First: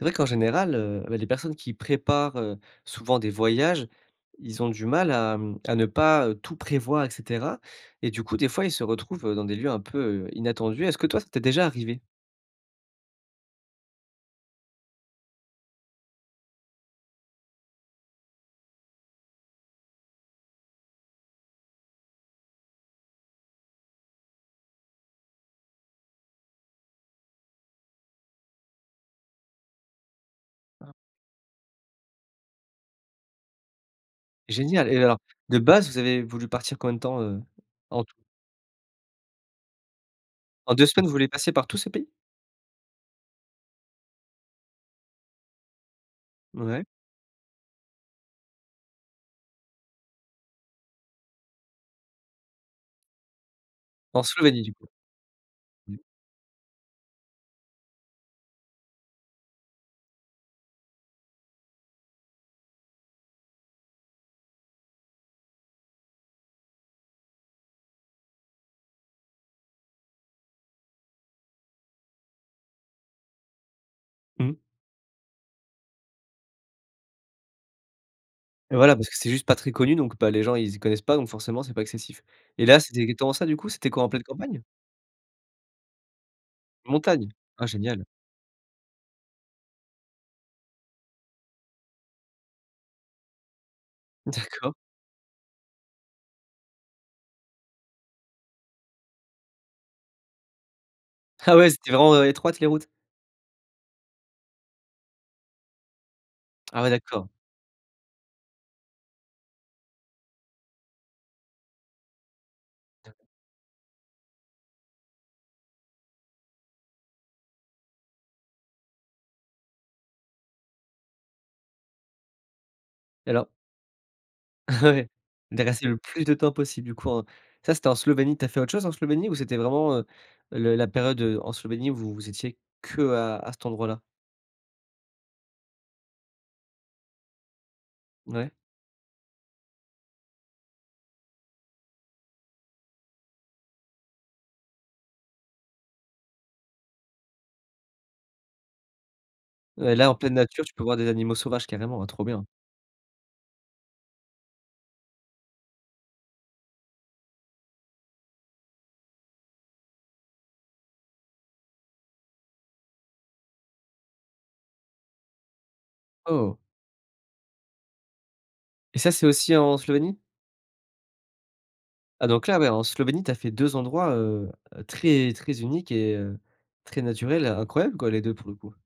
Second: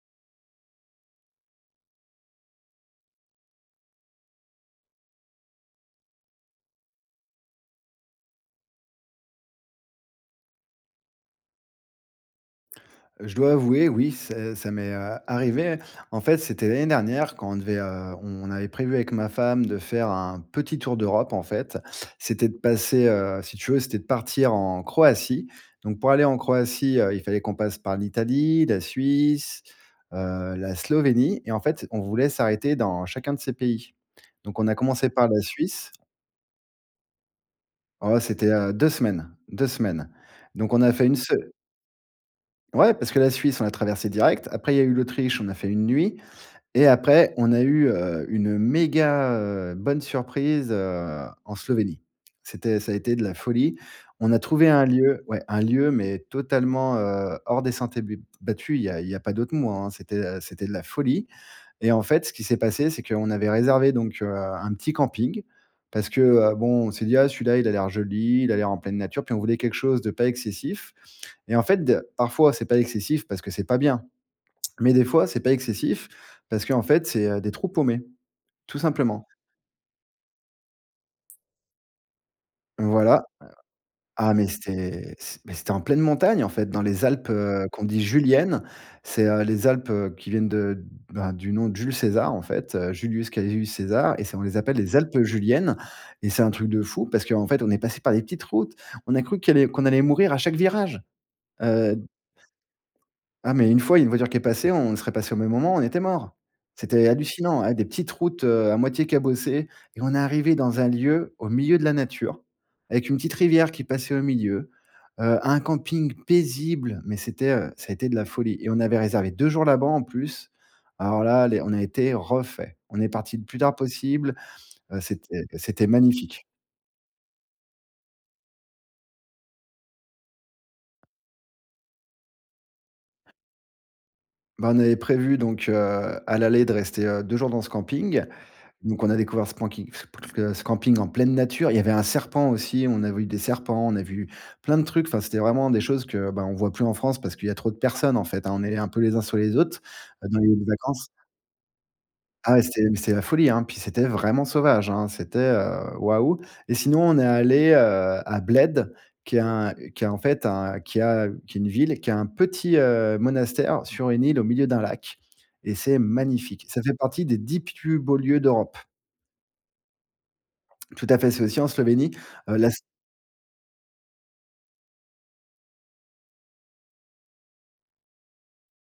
C'est vrai qu'en général, heu, et bah, les personnes qui préparent, heu, souvent des voyages, ils ont du mal à mmh, à ne pas tout prévoir, et cetera. Et du coup, des fois, ils se retrouvent dans des lieux un peu inattendus. Est-ce que toi, ça t'est déjà arrivé? Heu, je dois avouer, oui, ça ça m'est a arrivé. En fait, c'était l'année dernière quand on devait heu, on avait prévu avec ma femme de faire un petit tour d'Europe en fait. C'était de passer heu, si tu veux, c'était de partir en Croatie. Donc pour aller en Croatie, heu, il fallait qu'on passe par l'Italie, la Suisse, heu, la Ah. Slovénie et en fait, on voulait s'arrêter dans chacun de ces pays. Donc, on a Génial. Et commencé alors, par la de base, Suisse. vous avez voulu partir combien de temps en tout? Oh, c'était, heu, 2 semaines, 2 semaines. Donc, En on 2 a semaines, fait vous une voulez se passer par tous ces pays? Ouais parce que la Suisse, on l'a traversé direct. Après, il y a eu l'Autriche, on a fait une nuit Ouais. et après, on a eu heu, une méga, heu, bonne surprise heu, en Slovénie. C'était ça a été de la folie. En On a Slovénie trouvé du un coup. lieu, ouais un lieu, Mmh. mais totalement, heu, hors des sentiers bu battus. Il y a il y a pas d'autres mots, hein. C'était, heu, c'était de la folie. Et en fait, ce qui s'est passé, c'est qu'on avait réservé donc heu, un petit camping. Parce que heu, bon, on s'est dit, ah, celui-là, il a l'air joli, il a l'air en pleine nature. Puis on voulait quelque chose de pas excessif et en fait de parfois, c'est pas excessif parce que c'est pas bien. Mmh. Mais des fois, c'est pas excessif parce qu'en fait, c'est heu, des trous paumés, Et tout voilà parce que simplement. c'est juste pas très connu, donc bah les gens, ils connaissent pas, donc forcément c'est pas excessif. Et là c'était Voilà. exactement ça du coup? C'était quoi, en pleine Ah, mais campagne? c'est c beh c'était en pleine montagne en fait dans les Montagne. Alpes, Ah heu, qu'on dit génial. juliennes. C'est heu, les Alpes, heu, qui viennent de ben, du nom de Jules César en fait, Julius Caius César et on les D'accord. appelle les Alpes juliennes. Et c'est un truc de fou parce qu'en fait, on est passé par des petites routes. On a cru qu'il y allait qu'on allait mourir à chaque virage. Ah ouais, elles étaient Heu vraiment heu, étroites les routes? Ah, mais une fois, une voiture qui est passée, on serait passé au même moment, on était morts! Ah ouais C'était d'accord. hallucinant ah des petites routes heu, à moitié cabossées. Et on est arrivés dans un lieu au milieu de la nature, avec D'accord. une petite rivière qui passait au milieu, heu, un camping paisible, mais c'était heu, ça a été de la folie. Et on avait réservé 2 jours là-bas en plus. Alors là, les on a été refaits. On est Et parti le alors plus tard possible. Heu, Ouais, c'était de c'était rester le plus de magnifique. temps possible du coup en ça, c'était en Slovénie, tu as fait autre chose en Slovénie, ou c'était vraiment, heu, le la période, heu, en Slovénie où vous vous étiez qu'à à cet endroit-là? Bah, on avait prévu donc heu, à l'aller de rester, heu, 2 jours dans ce camping. Ouais. Donc, on a découvert ce camping, ce pt ce camping en pleine nature. Il y avait un serpent aussi, on a vu des serpents, on a vu plein de trucs. Enfin, c'était vraiment des choses que, bah on voit plus en France parce qu'il y a trop de personnes en fait, on est un peu les uns sur les autres, Ouais, là en pleine dans les lieux nature de tu peux voir vacances. des animaux sauvages carrément, ouais, trop bien. Ah ouais, c'était, mais, c'était la folie hein. Puis c'était vraiment sauvage hein. C'était heu, waouh. Et sinon, on est allé, heu, à Bled, qui est un qui est en fait un qui a qui est une ville qui a un petit, heu, monastère sur une île au milieu d'un lac, et c'est Oh! magnifique. Ça fait partie des 10 plus beaux lieux d'Europe. Et ça, c'est aussi en Slovénie? Tout à fait, c'est aussi en Slovénie. Ah donc Heu là, la beh s en Slovénie, tu as fait 2 endroits, heu, très très uniques et heu très naturels, incroyables quoi, les 2 pour le coup.